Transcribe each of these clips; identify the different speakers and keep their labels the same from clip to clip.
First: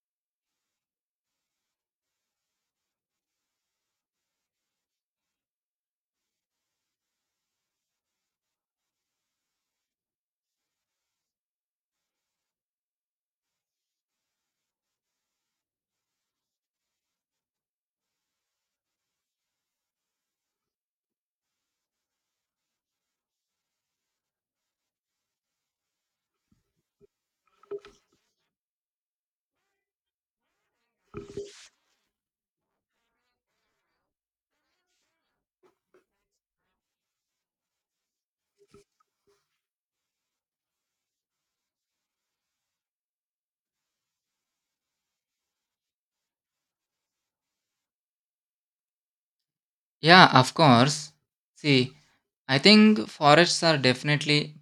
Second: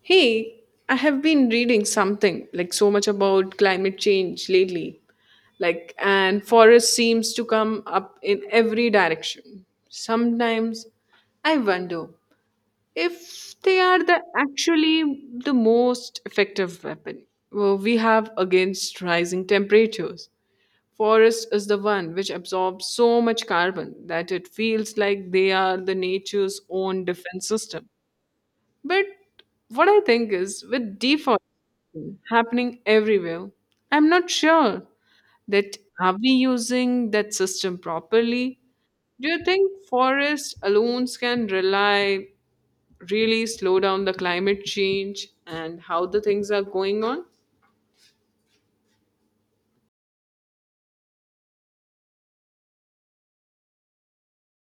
Speaker 1: Hey, I have been reading something like so much about climate change lately. Like, and forest seems to come up in every direction. Sometimes I wonder if they are the actually the most effective weapon we have against rising temperatures. Forest is the one which absorbs so much carbon that it feels like they are the nature's own defense system. But what I think is, with deforestation happening everywhere, I'm not sure that are we using that system properly? Do you think forests alone can rely really slow down the climate change and how the things are going on?
Speaker 2: Yeah, of course. See, I think forests are definitely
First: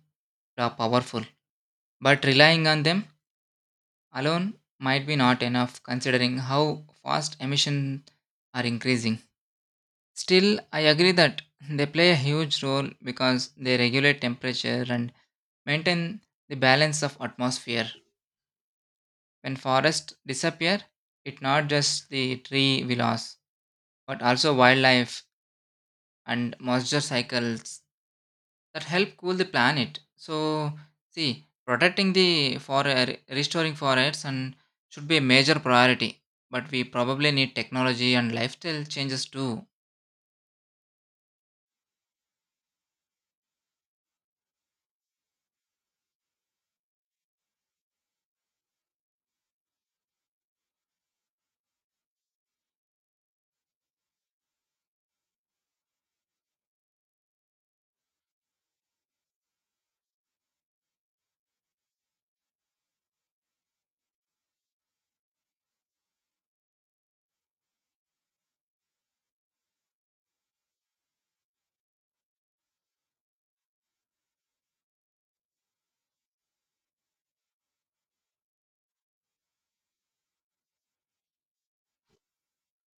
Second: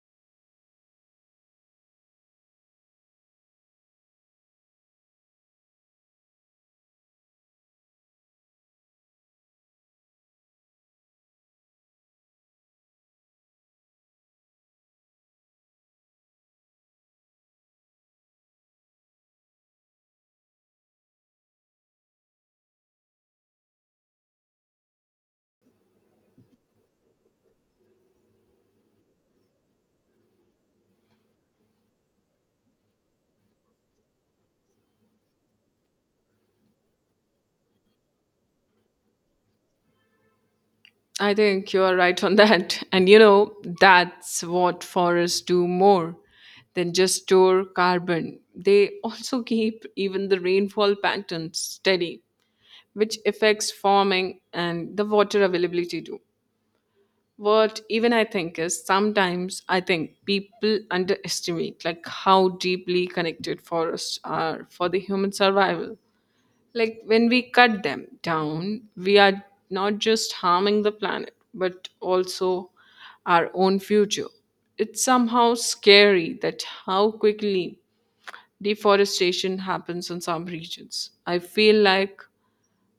Speaker 2: powerful, but relying on them alone might be not enough considering how fast emissions are increasing. Still, I agree that they play a huge role because they regulate temperature and maintain the balance of atmosphere. When forests disappear, it's not just the tree we lost, but also wildlife and moisture cycles that help cool the planet. So, see, protecting the forest, restoring forests, and should be a major priority. But we probably need technology and lifestyle changes too.
Speaker 1: I think you are right on that. And that's what forests do more than just store carbon. They also keep even the rainfall patterns steady, which affects farming and the water availability too. What even I think is sometimes I think people underestimate, like, how deeply connected forests are for the human survival. Like when we cut them down, we are not just harming the planet, but also our own future. It's somehow scary that how quickly deforestation happens in some regions. I feel like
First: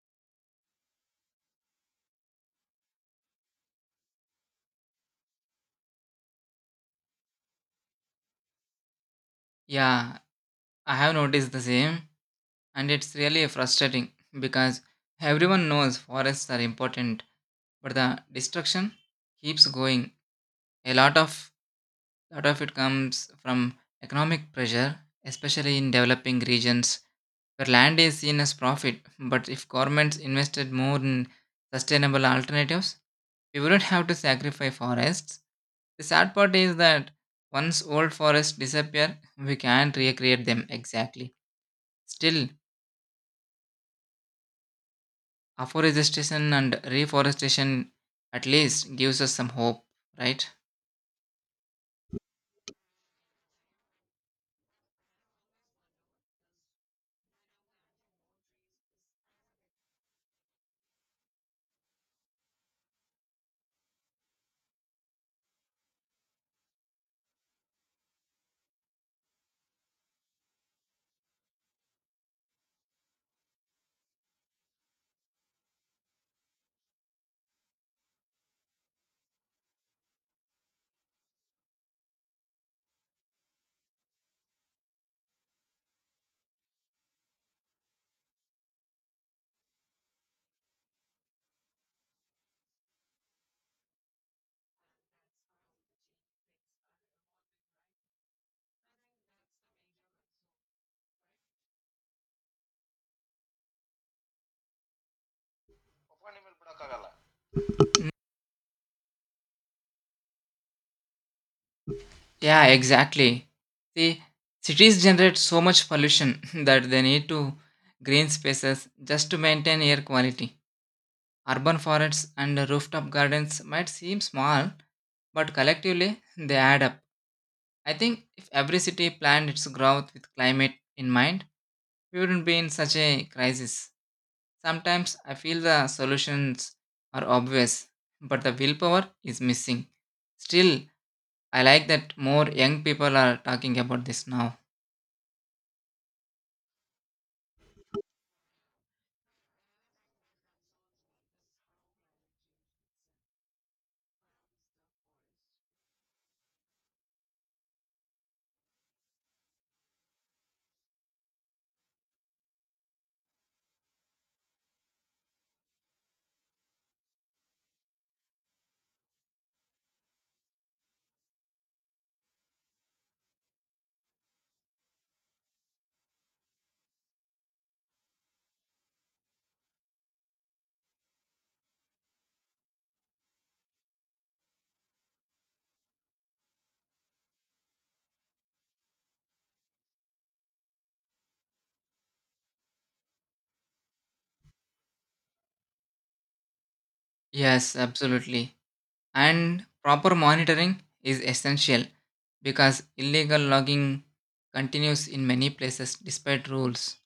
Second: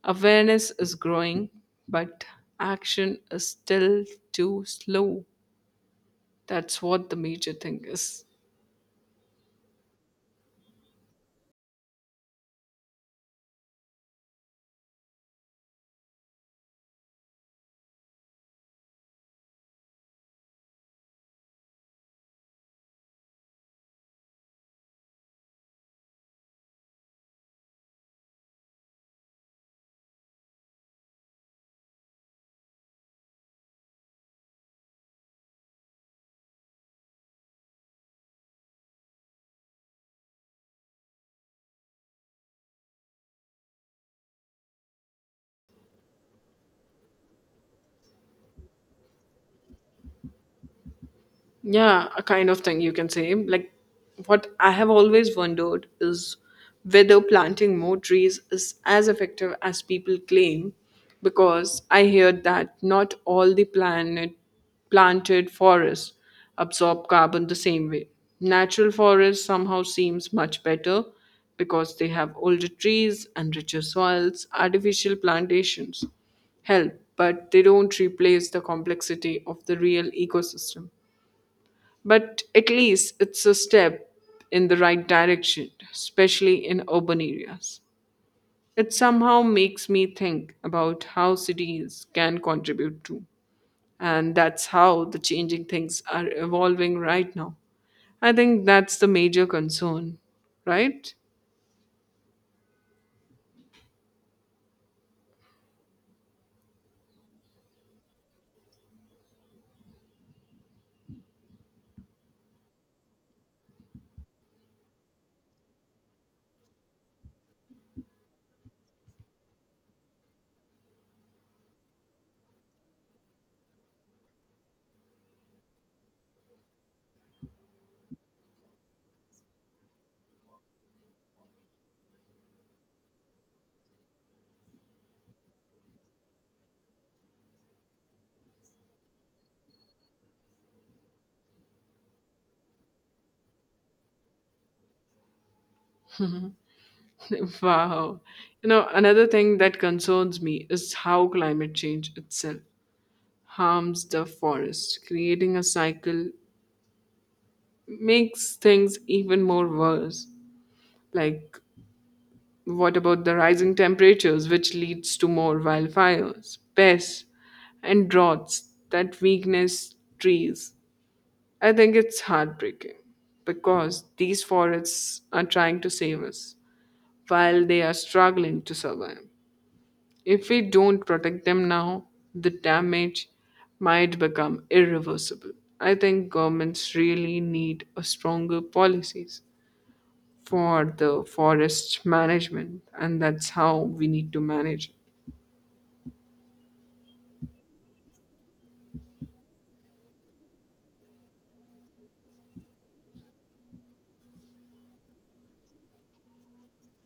Speaker 1: awareness is growing, but action is still too slow. That's what the major thing is.
Speaker 2: Yeah, I have noticed the same, and it's really frustrating because everyone knows forests are important, but the destruction keeps going. A lot of it comes from economic pressure, especially in developing regions where land is seen as profit. But if governments invested more in sustainable alternatives, we wouldn't have to sacrifice forests. The sad part is that once old forests disappear, we can't recreate them exactly. Still, afforestation and reforestation at least gives us some hope, right?
Speaker 1: Yeah, a kind of thing you can say. Like, what I have always wondered is whether planting more trees is as effective as people claim, because I hear that not all the planet planted forests absorb carbon the same way. Natural forests somehow seems much better because they have older trees and richer soils. Artificial plantations help, but they don't replace the complexity of the real ecosystem. But at least it's a step in the right direction, especially in urban areas. It somehow makes me think about how cities can contribute to. And that's how the changing things are evolving right now. I think that's the major concern, right?
Speaker 2: Yeah, exactly. See, cities generate so much pollution that they need to green spaces just to maintain air quality. Urban forests and rooftop gardens might seem small, but collectively they add up. I think if every city planned its growth with climate in mind, we wouldn't be in such a crisis. Sometimes I feel the solutions are obvious, but the willpower is missing. Still, I like that more young people are talking about this now.
Speaker 1: Wow. Another thing that concerns me is how climate change itself harms the forest. Creating a cycle makes things even more worse. Like, what about the rising temperatures, which leads to more wildfires, pests, and droughts that weakness trees? I think it's heartbreaking because these forests are trying to save us while they are struggling to survive. If we don't protect them now, the damage might become irreversible. I think governments really need a stronger policies for the forest management, and that's how we need to manage.
Speaker 2: Yes, absolutely. And proper monitoring is essential because illegal logging continues in many places despite rules.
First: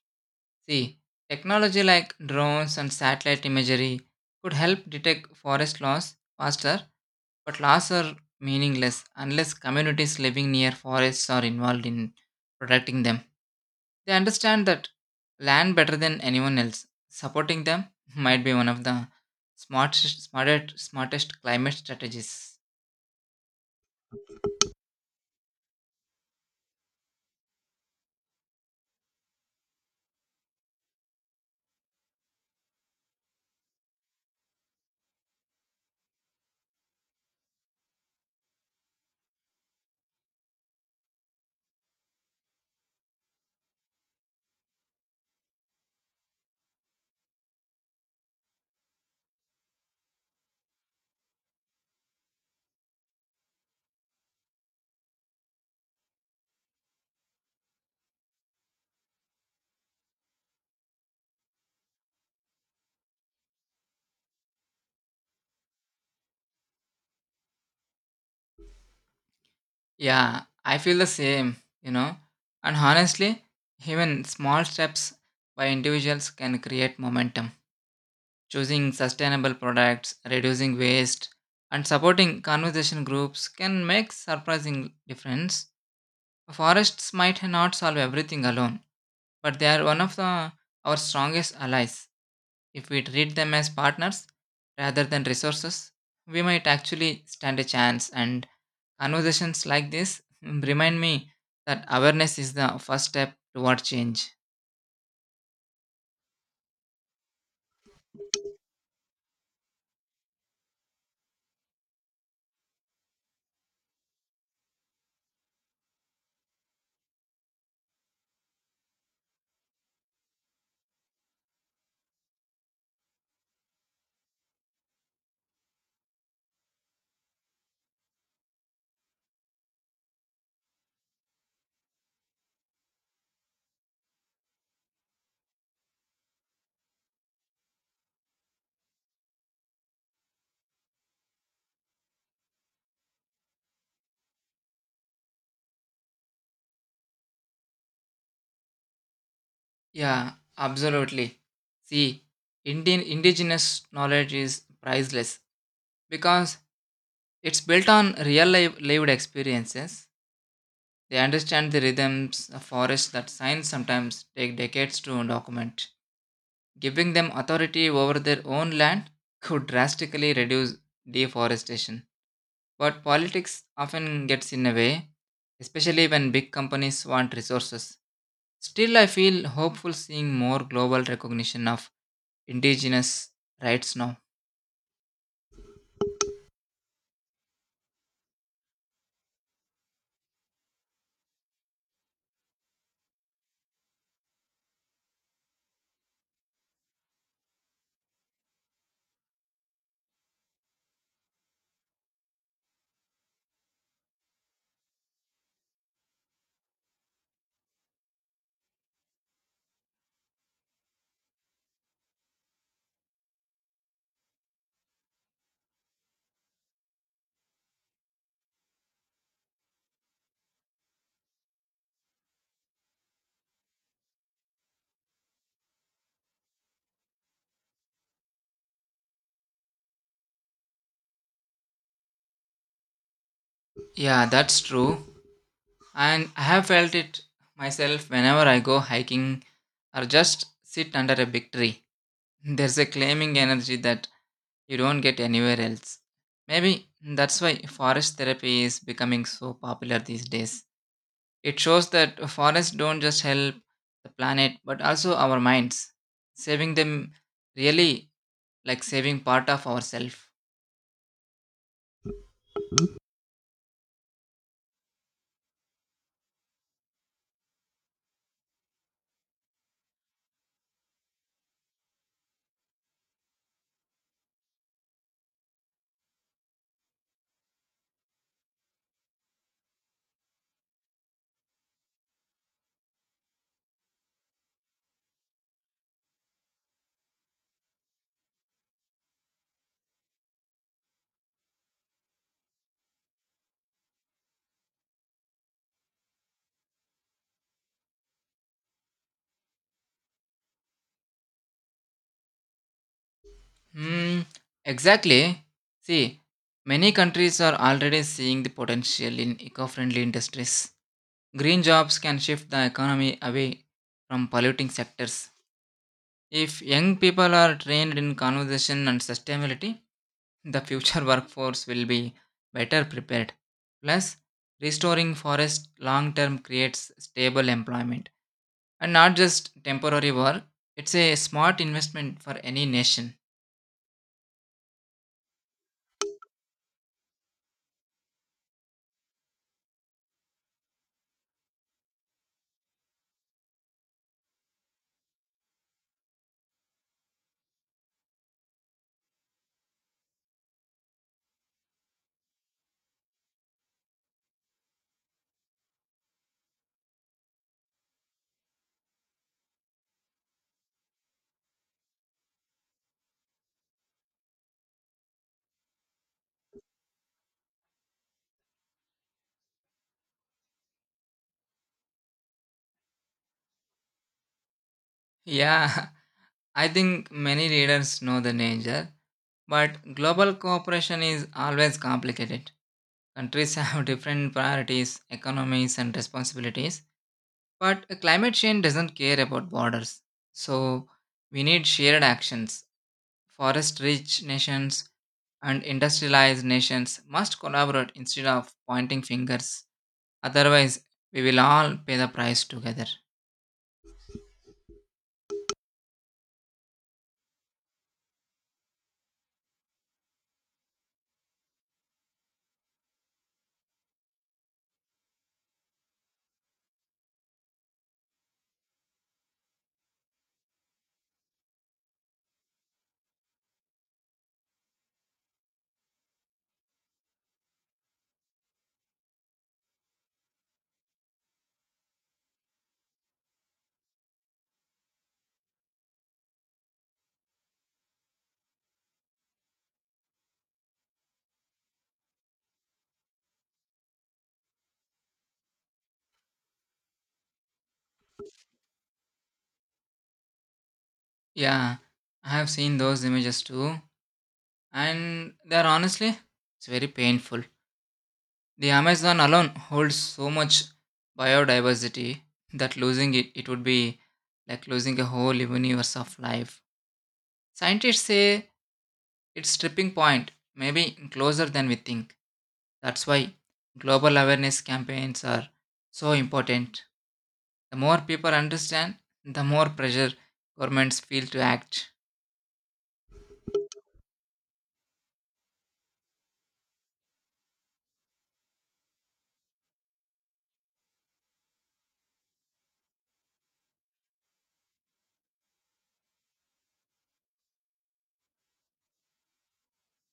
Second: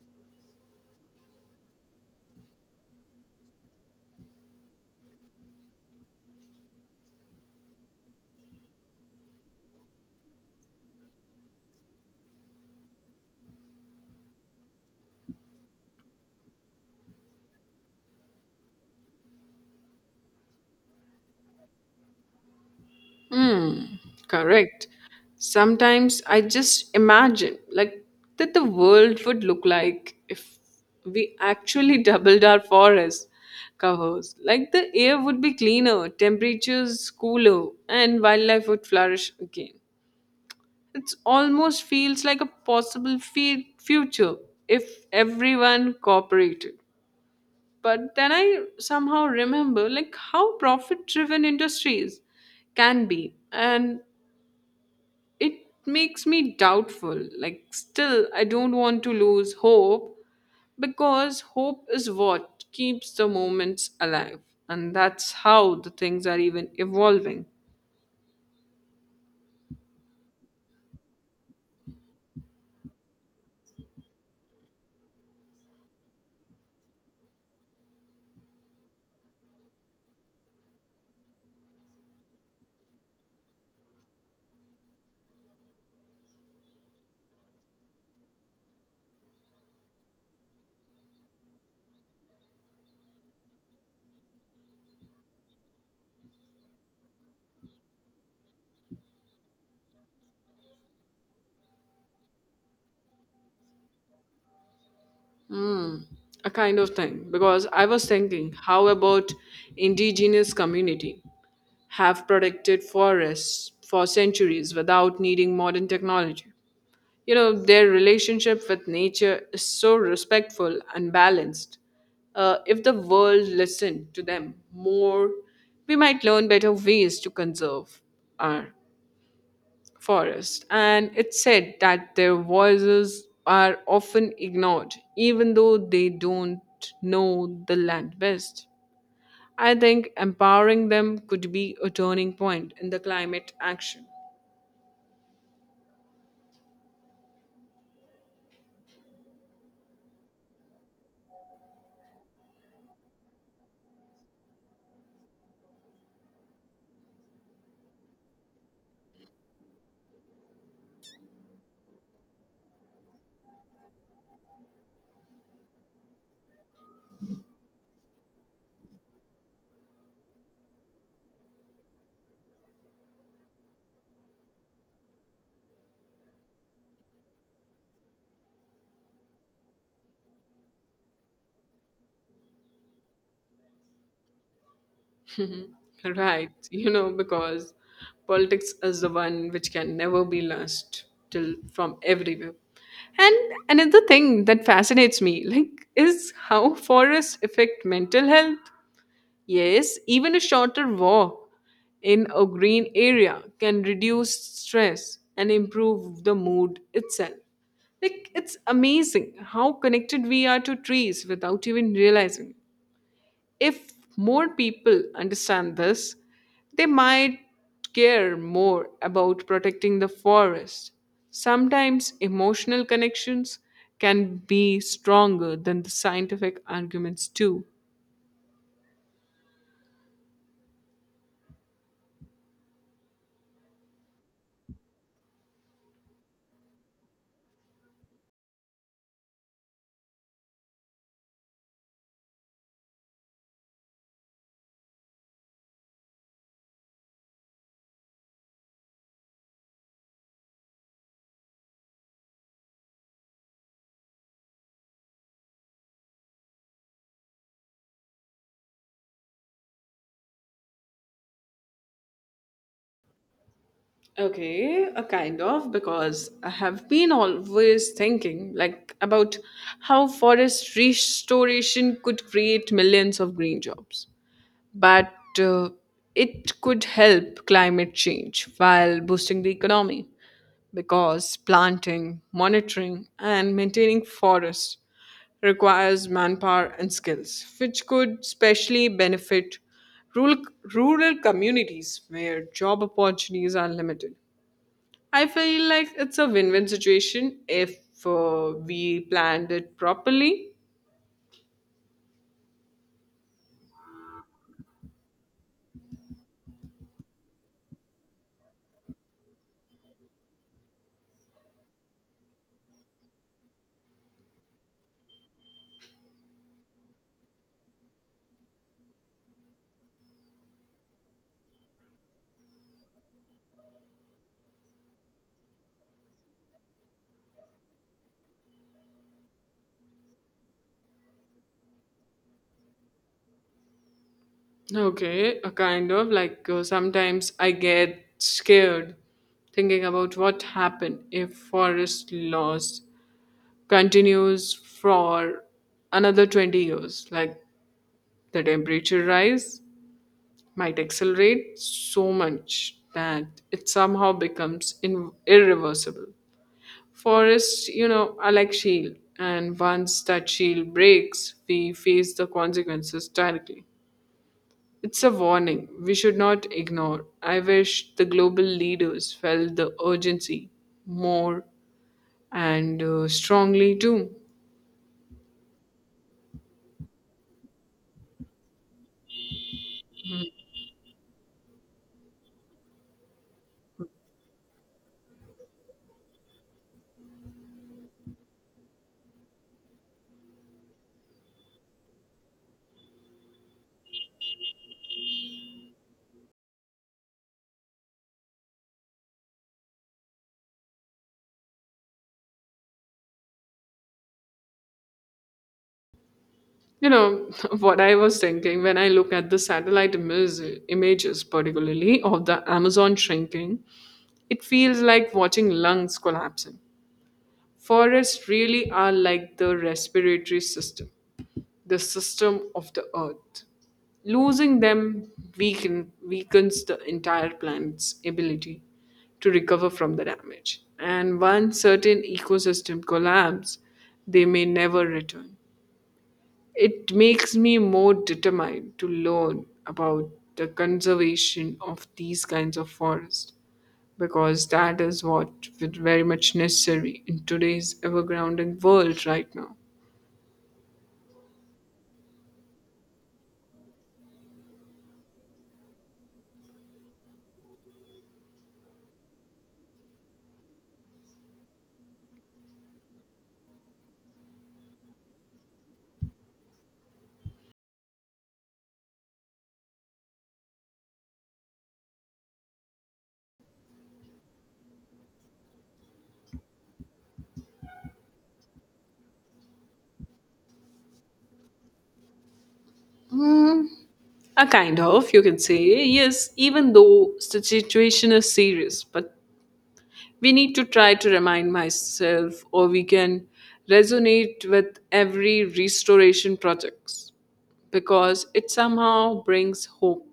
Speaker 2: See, technology like drones and satellite imagery could help detect forest loss faster, but laws are meaningless unless communities living near forests are involved in protecting them. They understand that land better than anyone else. Supporting them might be one of the smartest climate strategies.
Speaker 1: Hmm. Correct. Sometimes I just imagine, like, that the world would look like if we actually doubled our forest covers. Like the air would be cleaner, temperatures cooler, and wildlife would flourish again. It almost feels like a possible future if everyone cooperated. But then I somehow remember, like, how profit driven industries can be, and it makes me doubtful. Like, still I don't want to lose hope, because hope is what keeps the moments alive. And that's how the things are even evolving.
Speaker 2: Yeah, I feel the same, you know. And honestly, even small steps by individuals can create momentum. Choosing sustainable products, reducing waste, and supporting conservation groups can make surprising difference. Forests might not solve everything alone, but they are one of our strongest allies. If we treat them as partners rather than resources, we might actually stand a chance. And conversations like this remind me that awareness is the first step toward change.
Speaker 1: Hmm, a kind of thing because I was thinking how about indigenous community have protected forests for centuries without needing modern technology. Their relationship with nature is so respectful and balanced. If the world listened to them more, we might learn better ways to conserve our forest. And it's said that their voices are often ignored, even though they don't know the land best. I think empowering them could be a turning point in the climate action.
Speaker 2: Yeah, absolutely. See, Indian indigenous knowledge is priceless because it's built on real life lived experiences. They understand the rhythms of forests that science sometimes take decades to document. Giving them authority over their own land could drastically reduce deforestation. But politics often gets in the way, especially when big companies want resources. Still, I feel hopeful seeing more global recognition of indigenous rights now.
Speaker 1: Right, because politics is the one which can never be lost till from everywhere. And another thing that fascinates me, like, is how forests affect mental health. Yes, even a shorter walk in a green area can reduce stress and improve the mood itself. Like, it's amazing how connected we are to trees without even realizing. If more people understand this, they might care more about protecting the forest. Sometimes emotional connections can be stronger than the scientific arguments, too.
Speaker 2: Yeah, that's true. And I have felt it myself whenever I go hiking or just sit under a big tree. There's a claiming energy that you don't get anywhere else. Maybe that's why forest therapy is becoming so popular these days. It shows that forests don't just help the planet but also our minds. Saving them really like saving part of ourselves.
Speaker 1: Okay, a kind of because I have been always thinking like about how forest restoration could create millions of green jobs. But uh, it could help climate change while boosting the economy, because planting, monitoring, and maintaining forests requires manpower and skills, which could especially benefit rural, rural communities where job opportunities are limited. I feel like it's a win win situation if we planned it properly.
Speaker 2: Hmm, exactly. See, many countries are already seeing the potential in eco friendly industries. Green jobs can shift the economy away from polluting sectors. If young people are trained in conservation and sustainability, the future workforce will be better prepared. Plus, restoring forests long term creates stable employment and not just temporary work. It's a smart investment for any nation.
Speaker 1: Okay, a kind of like sometimes I get scared thinking about what happened if forest loss continues for another 20 years. Like the temperature rise might accelerate so much that it somehow becomes irreversible. Forests are like shield, and once that shield breaks, we face the consequences directly. It's a warning we should not ignore. I wish the global leaders felt the urgency more and strongly too.
Speaker 2: Yeah. I think many readers know the danger, but global cooperation is always complicated. Countries have different priorities, economies, and responsibilities, but climate change doesn't care about borders. So, we need shared actions. Forest rich nations and industrialized nations must collaborate instead of pointing fingers. Otherwise, we will all pay the price together.
Speaker 1: You know, what I was thinking when I look at the satellite images, particularly of the Amazon shrinking, it feels like watching lungs collapsing. Forests really are like the respiratory system, the system of the earth. Losing them weakens the entire planet's ability to recover from the damage. And once certain ecosystem collapse, they may never return. It makes me more determined to learn about the conservation of these kinds of forests, because that is what is very much necessary in today's ever-grounding world right now.
Speaker 2: Yeah, I have seen those images too. And they're honestly, it's very painful. The amazon alone holds so much biodiversity that losing it would be like losing a whole universe of life. Scientists say it's tipping point maybe closer than we think. That's why global awareness campaigns are so important. The more people understand, the more pressure governments feel to act.
Speaker 1: Hmm, A kind of, you can say, yes, even though the situation is serious, but we need to try to remind myself, or we can resonate with every restoration projects, because it somehow brings hope.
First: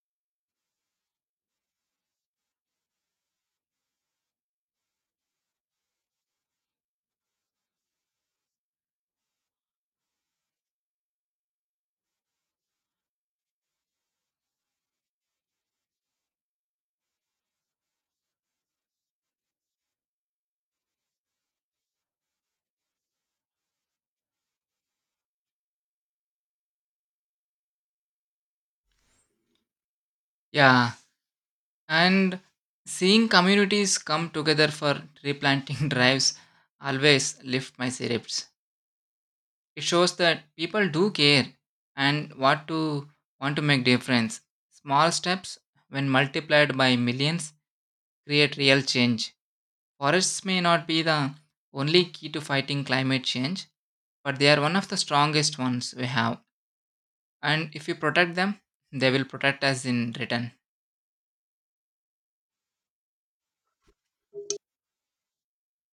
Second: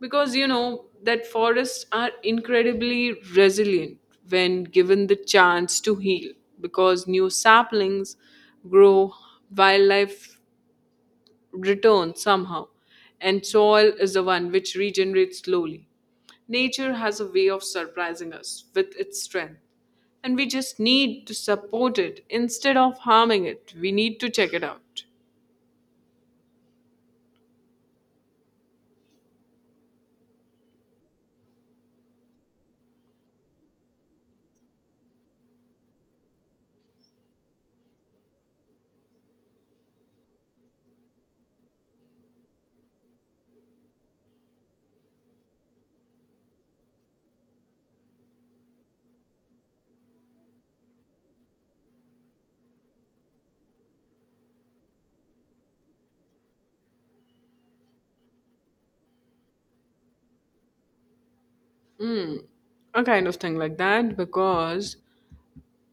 Speaker 1: Because you know that forests are incredibly resilient when given the chance to heal, because new saplings grow, wildlife return somehow, and soil is the one which regenerates slowly. Nature has a way of surprising us with its strength, and we just need to support it instead of harming it. We need to check it out.
Speaker 2: Yeah, and seeing communities come together for tree planting drives always lift my spirits. It shows that people do care and what to want to make difference. Small steps, when multiplied by millions, create real change. Forests may not be the only key to fighting climate change, but they are one of the strongest ones we have. And if you protect them, they will protect us in return.
Speaker 1: A kind of thing like that because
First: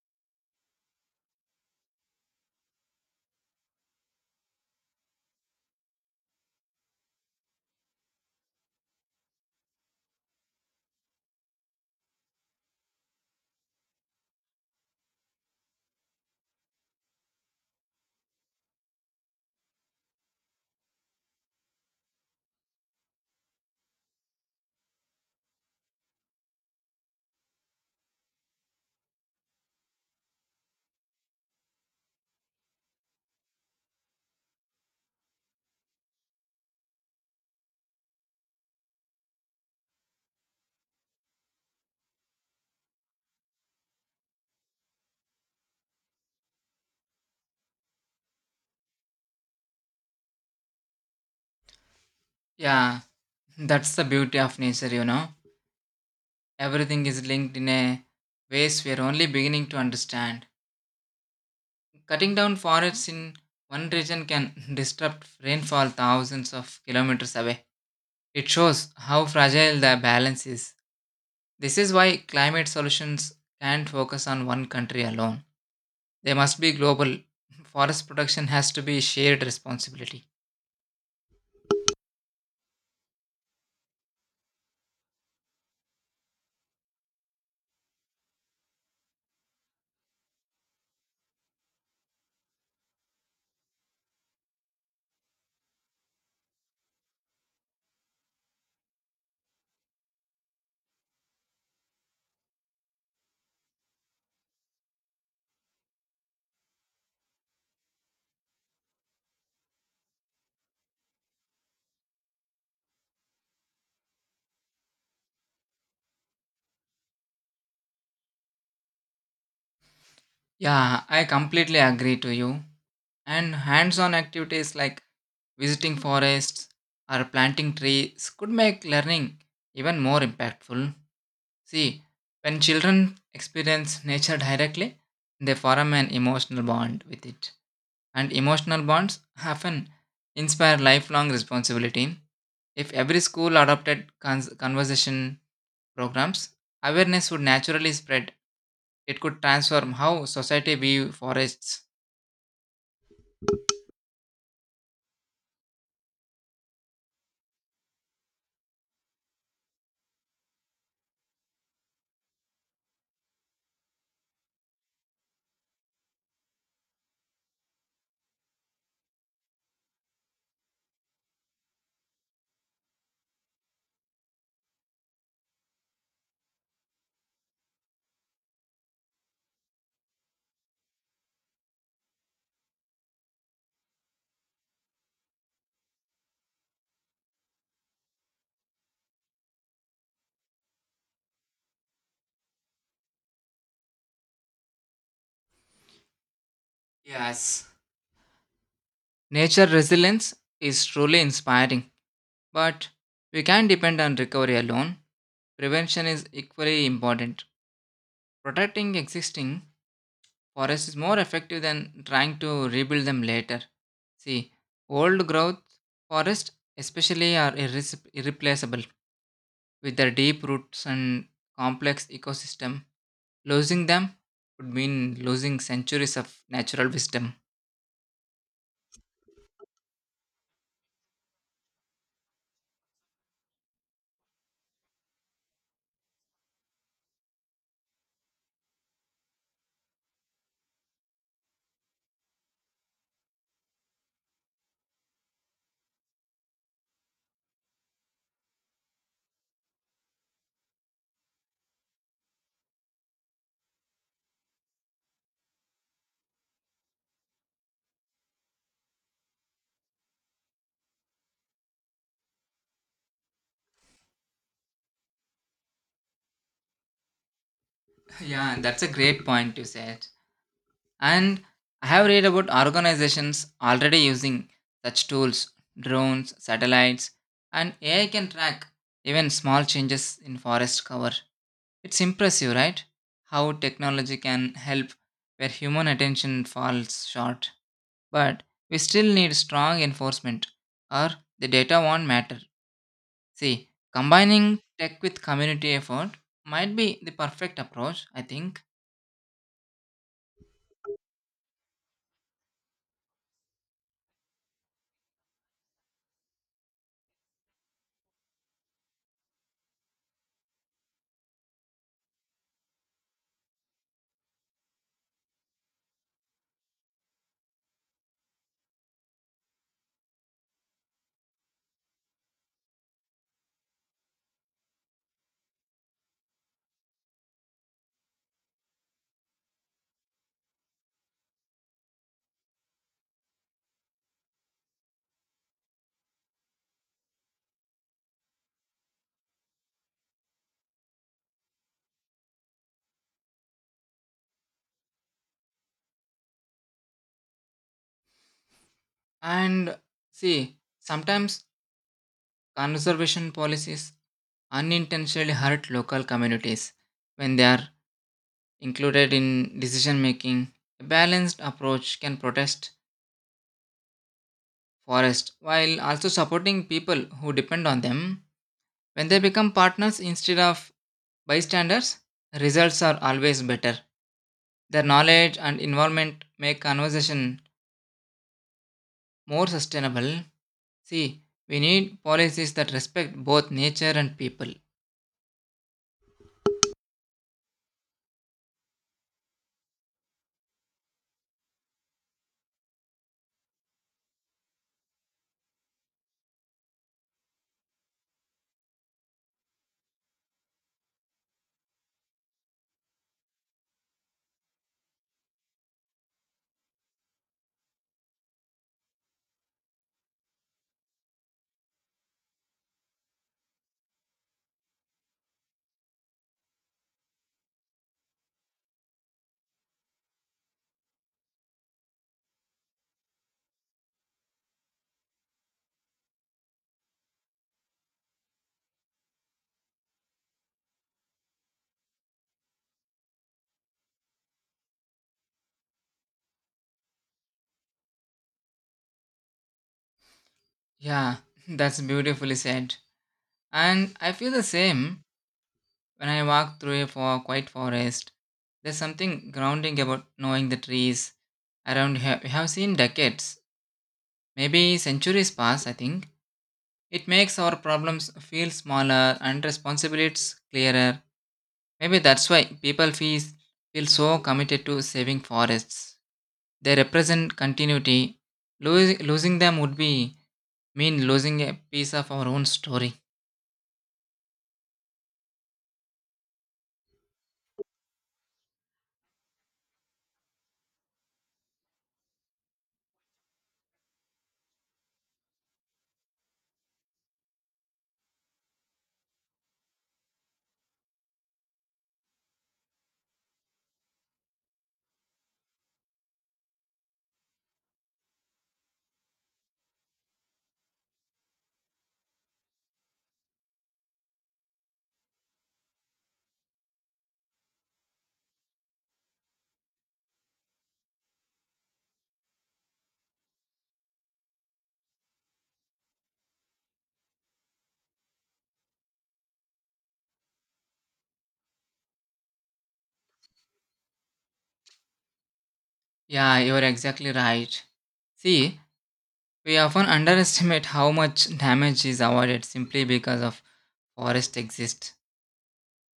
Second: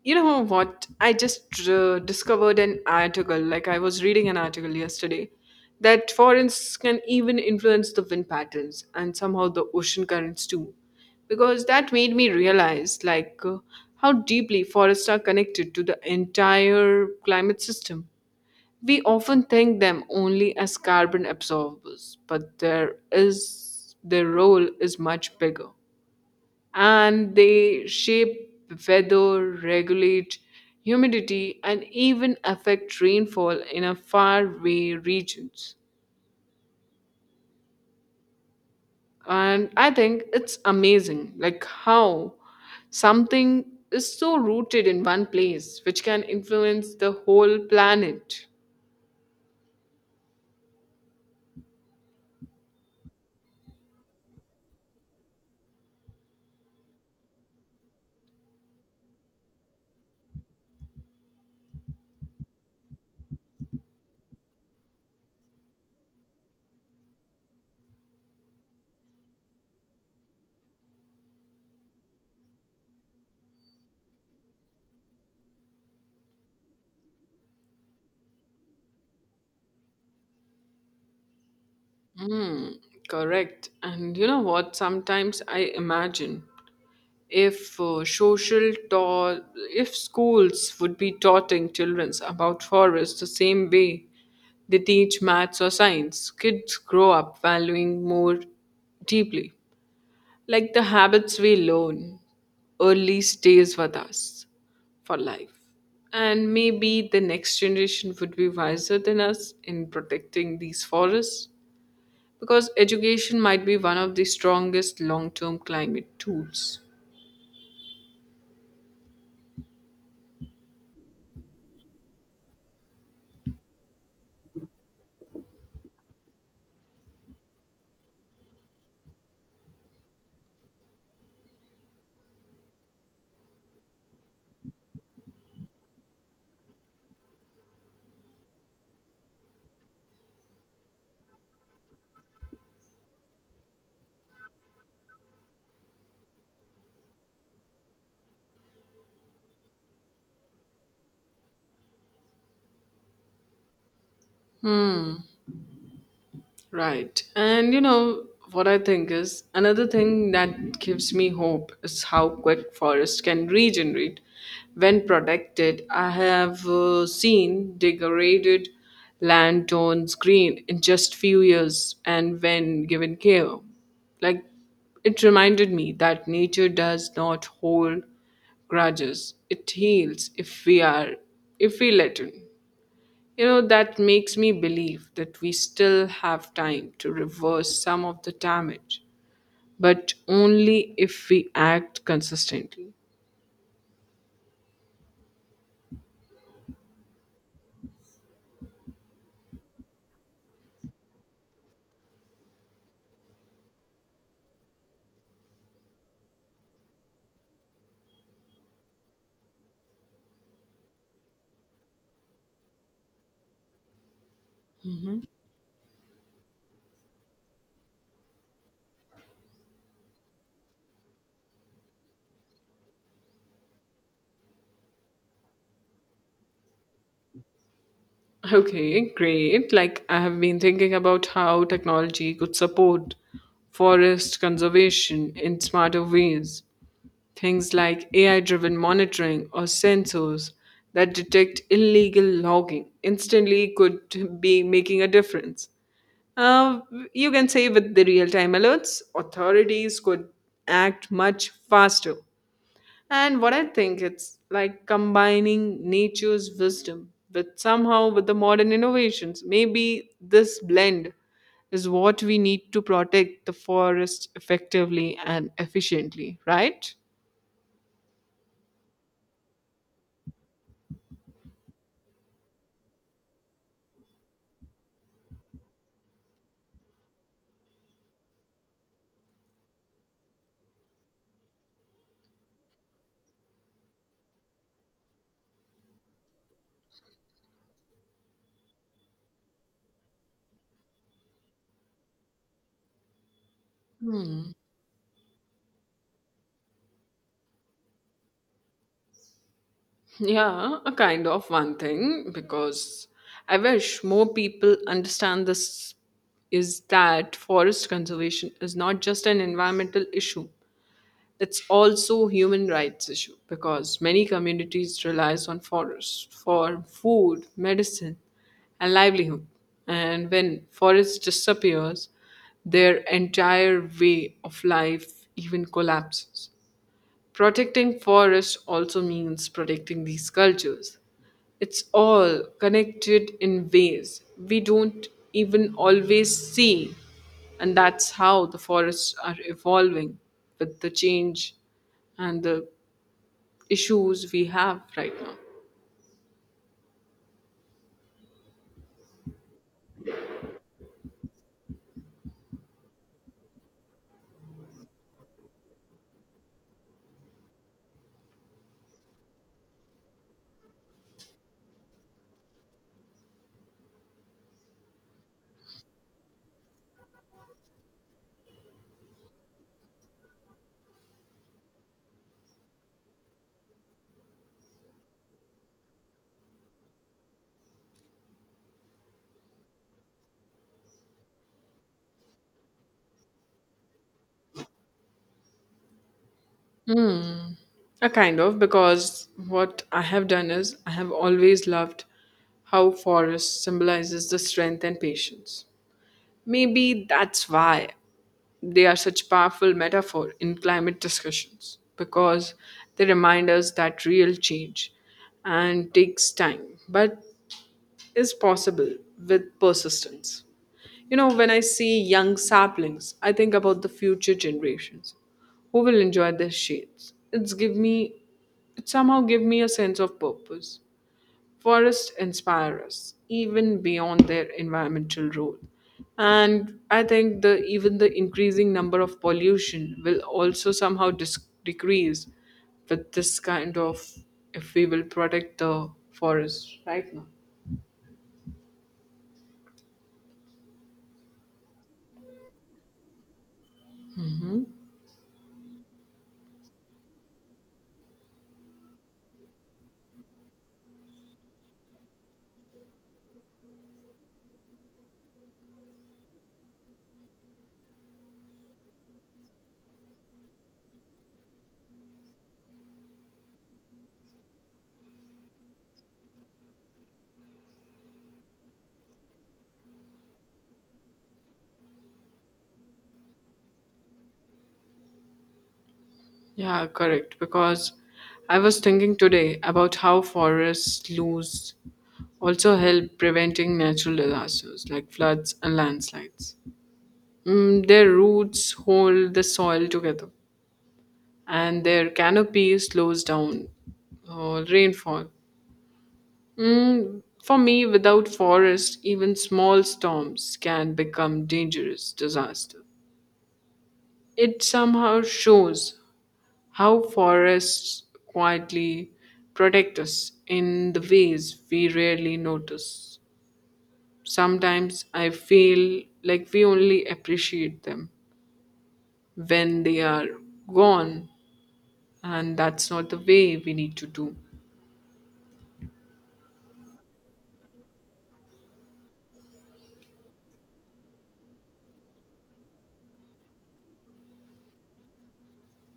Speaker 1: you know what? I just discovered an article, like I was reading an article yesterday, that forests can even influence the wind patterns and somehow the ocean currents too. Because that made me realize, like, how deeply forests are connected to the entire climate system. We often think them only as carbon absorbers, but there is their role is much bigger, and they shape weather, regulate humidity, and even affect rainfall in a faraway regions. And I think it's amazing, like how something is so rooted in one place, which can influence the whole planet.
Speaker 2: Yeah, that's the beauty of nature, you know. Everything is linked in a ways we are only beginning to understand. Cutting down forests in one region can disrupt rainfall thousands of kilometers away. It shows how fragile the balance is. This is why climate solutions can't focus on one country alone. They must be global. Forest protection has to be shared responsibility.
Speaker 1: Hmm, correct. And you know what? Sometimes I imagine if social ta- if schools would be taughting children about forests the same way they teach maths or science. Kids grow up valuing more deeply, like the habits we learn early stays with us for life. And maybe the next generation would be wiser than us in protecting these forests, because education might be one of the strongest long-term climate tools.
Speaker 2: Yeah, I completely agree to you. And hands on activities like visiting forests or planting trees could make learning even more impactful. See, when children experience nature directly, they form an emotional bond with it. And emotional bonds often inspire lifelong responsibility. If every school adopted conversation programs, awareness would naturally spread. It could transform how society view forests.
Speaker 1: Right. And you know what I think is another thing that gives me hope is how quick forests can regenerate when protected. I have seen degraded land turns green in just few years and when given care. Like it reminded me that nature does not hold grudges. It heals if we let it. That makes me believe that we still have time to reverse some of the damage, but only if we act consistently.
Speaker 2: Yes. Nature resilience is truly inspiring, but we can't depend on recovery alone. Prevention is equally important. Protecting existing forests is more effective than trying to rebuild them later. See, old growth forests, especially, are irreplaceable with their deep roots and complex ecosystem. Losing them would mean losing centuries of natural wisdom.
Speaker 1: Okay, great. Like, I have been thinking about how technology could support forest conservation in smarter ways. Things like AI driven monitoring or sensors that detect illegal logging instantly could be making a difference. Uh, you can say with the real time alerts, authorities could act much faster. And what I think it's like combining nature's wisdom with somehow with the modern innovations. Maybe this blend is what we need to protect the forest effectively and efficiently, right?
Speaker 2: Yeah, that's a great point you said. And I have read about organizations already using such tools, drones, satellites, and AI can track even small changes in forest cover. It's impressive, right? How technology can help where human attention falls short. But we still need strong enforcement, or the data won't matter. See, combining tech with community effort might be the perfect approach, I think.
Speaker 1: Yeah, a kind of one thing because I wish more people understand this is that forest conservation is not just an environmental issue. It's also human rights issue because many communities relies on forests for food, medicine, and livelihood. And when forest disappears, their entire way of life even collapses. Protecting forests also means protecting these cultures. It's all connected in ways we don't even always see. And that's how the forests are evolving with the change and the issues we have right now.
Speaker 2: And see, sometimes conservation policies unintentionally hurt local communities when they are included in decision making. A balanced approach can protect forests while also supporting people who depend on them. When they become partners instead of bystanders, results are always better. Their knowledge and involvement make conversation more sustainable. See, we need policies that respect both nature and people.
Speaker 1: A kind of, because what I have done is I have always loved how forest symbolizes the strength and patience. Maybe that's why they are such powerful metaphor in climate discussions because they remind us that real change and takes time but is possible with persistence. When I see young saplings, I think about the future generations who will enjoy their shades. It somehow give me a sense of purpose. Forests inspire us even beyond their environmental role. And I think the even the increasing number of pollution will also somehow decrease with this kind of if we will protect the forests right now.
Speaker 2: Yeah, that's beautifully said. And I feel the same when I walk through a quiet forest. There's something grounding about knowing the trees around here. We have seen decades, maybe centuries pass, I think. It makes our problems feel smaller and responsibilities clearer. Maybe that's why people feel so committed to saving forests. They represent continuity. Losing them would be mean losing a piece of our own story.
Speaker 1: Yeah, correct. Because I was thinking today about how forests lose also help preventing natural disasters like floods and landslides. Their roots hold the soil together, and their canopy slows down rainfall. For me, without forest, even small storms can become dangerous disaster. It somehow shows how forests quietly protect us in the ways we rarely notice. Sometimes I feel like we only appreciate them when they are gone, and that's not the way we need to do.
Speaker 2: Yeah, you're exactly right. See, we often underestimate how much damage is avoided simply because of forest exist.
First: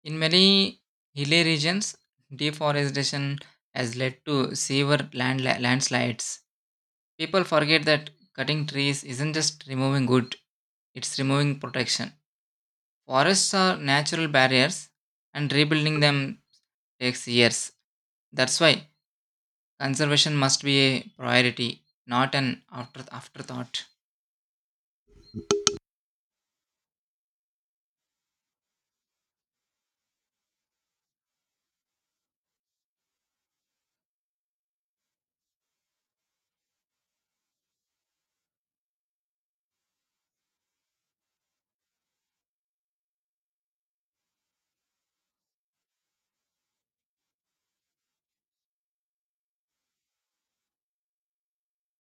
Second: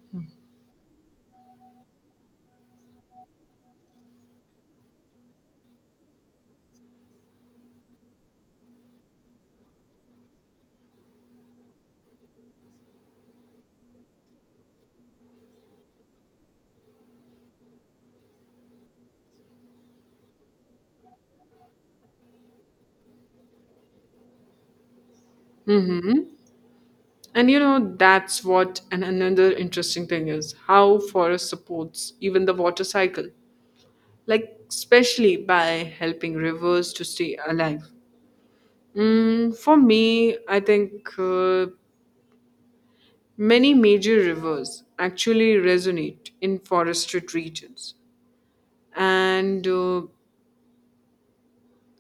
Speaker 2: In many hilly regions, deforestation has led to severe landslides. People forget that cutting trees isn't just removing wood, it's removing protection. Forests are natural barriers and rebuilding them takes years. That's why conservation must be a priority, not an afterthought.
Speaker 1: Mm-hmm. And that's what and another interesting thing is how forest supports even the water cycle, like especially by helping rivers to stay alive. For me, I think many major rivers actually resonate in forested regions, and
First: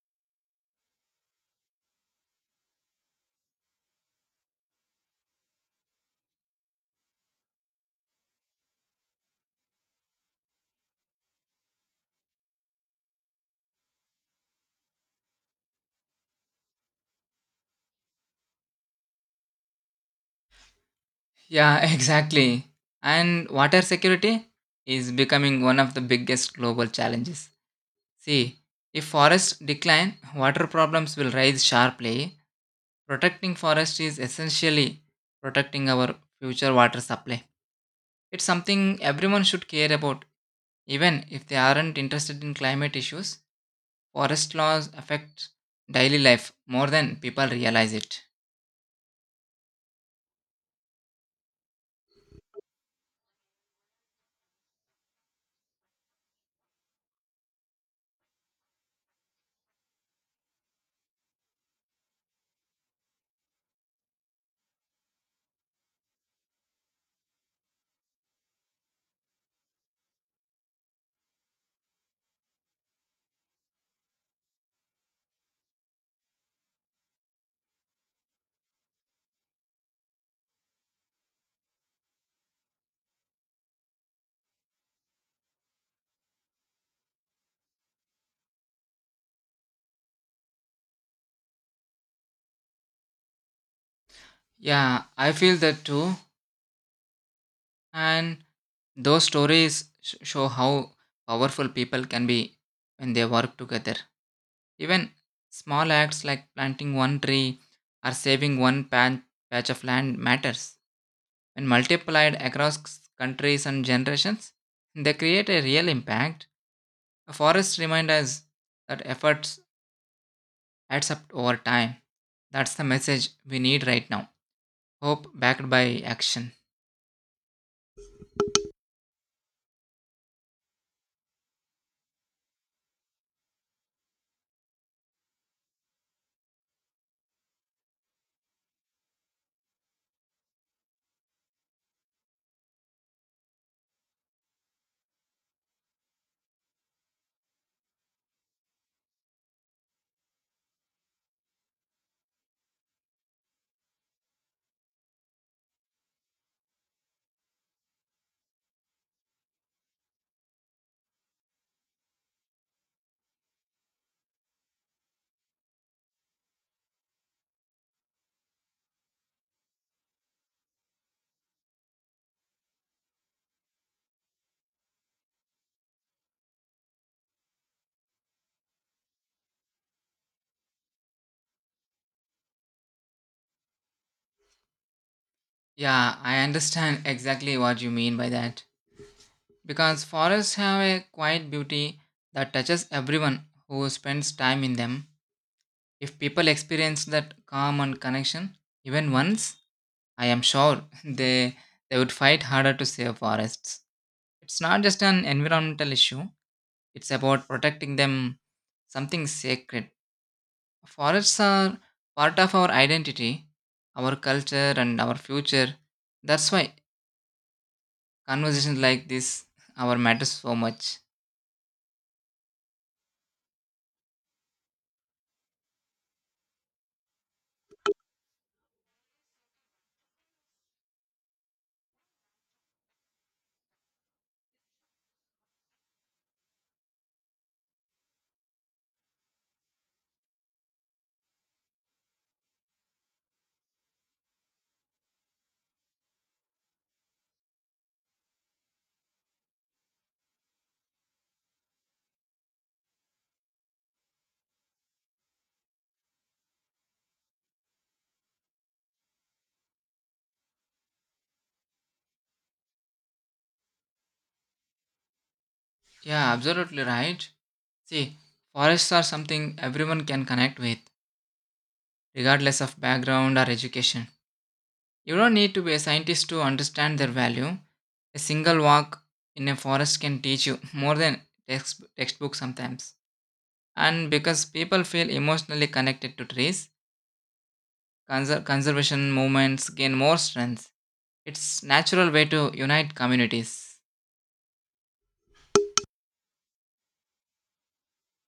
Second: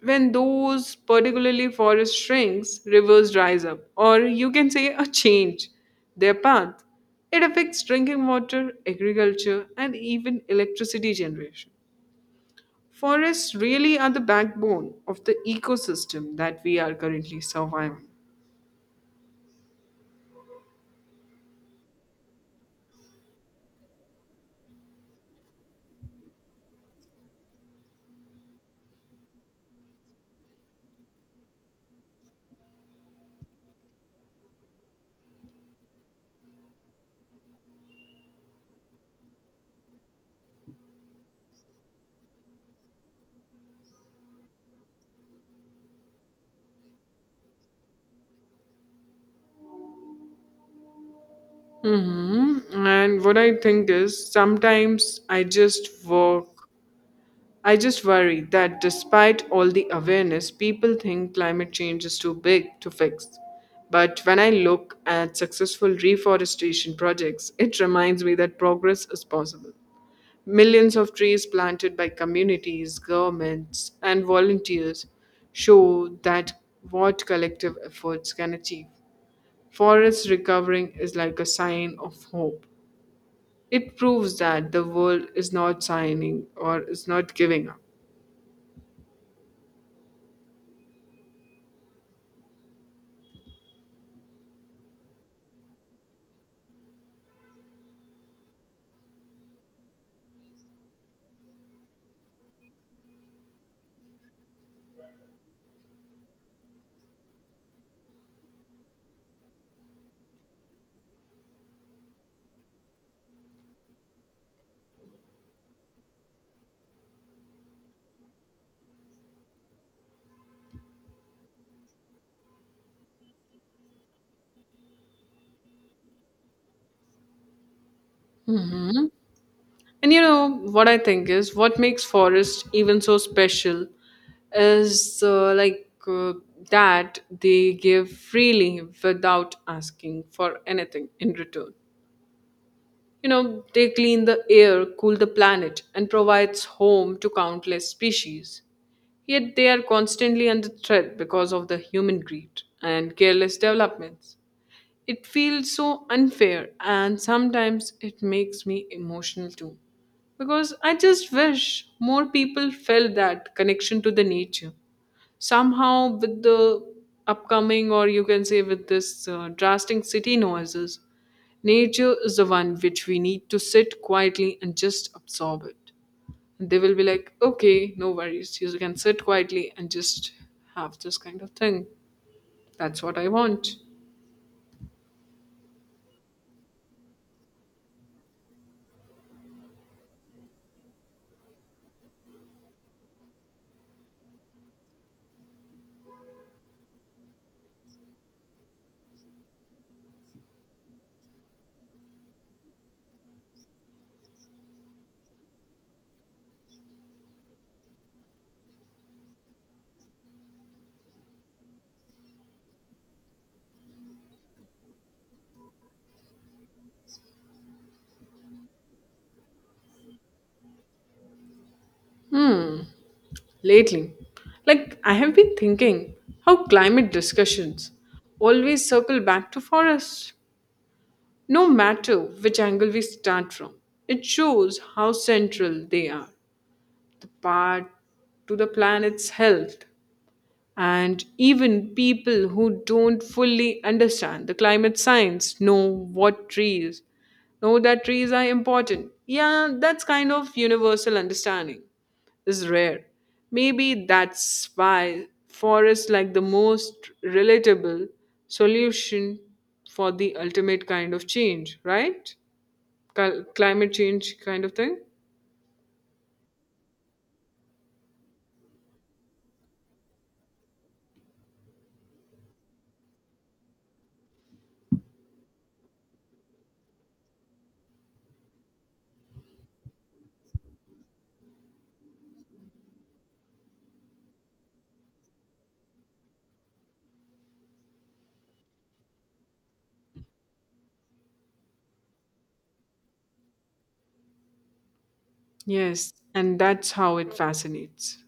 Speaker 1: when those particularly forest shrinks, rivers rise up, or you can say a change their path. It affects drinking water, agriculture, and even electricity generation. Forests really are the backbone of the ecosystem that we are currently surviving.
Speaker 2: Yeah, exactly. And water security is becoming one of the biggest global challenges. See, if forests decline, water problems will rise sharply. Protecting forest is essentially protecting our future water supply. It's something everyone should care about. Even if they aren't interested in climate issues, forest laws affect daily life more than people realize it.
Speaker 1: Mhm. And what I think is sometimes I just worry that despite all the awareness, people think climate change is too big to fix. But when I look at successful reforestation projects, it reminds me that progress is possible. Millions of trees planted by communities, governments, and volunteers show that what collective efforts can achieve. Forest recovering is like a sign of hope. It proves that the world is not signing or is not giving up.
Speaker 2: Yeah, I feel that too. And those stories show how powerful people can be when they work together. Even small acts like planting one tree or saving one patch of land matters. When multiplied across countries and generations, they create a real impact. A forest reminds us that efforts adds up over time. That's the message we need right now. Hope backed by action.
Speaker 1: And you know what I think is what makes forest even so special is like that they give freely without asking for anything in return. They clean the air, cool the planet, and provides home to countless species. Yet they are constantly under threat because of the human greed and careless developments. It feels so unfair, and sometimes it makes me emotional too. Because I just wish more people felt that connection to the nature. Somehow, with the upcoming, or you can say with this drastic city noises, nature is the one which we need to sit quietly and just absorb it. And they will be like, okay, no worries. You can sit quietly and just have this kind of thing. That's what I want.
Speaker 2: Yeah, I understand exactly what you mean by that because forests have a quiet beauty that touches everyone who spends time in them. If people experience that calm and connection even once, I am sure they would fight harder to save forests. It's not just an environmental issue, it's about protecting them something sacred. Forests are part of our identity, our culture and our future. That's why conversations like this our matters so much.
Speaker 1: Hmm. Lately, like I have been thinking how climate discussions always circle back to forests, no matter which angle we start from. It shows how central they are, the part to the planet's health. And even people who don't fully understand the climate science know that trees are important. Yeah, that's kind of universal understanding is rare. Maybe that's why forests like the most relatable solution for the ultimate kind of change, right? Climate change kind of thing.
Speaker 2: Yeah, absolutely right. See, forests are something everyone can connect with, regardless of background or education. You don't need to be a scientist to understand their value. A single walk in a forest can teach you more than textbooks sometimes. And because people feel emotionally connected to trees, conservation movements gain more strength. It's natural way to unite communities.
Speaker 1: Yes, and that's how it fascinates.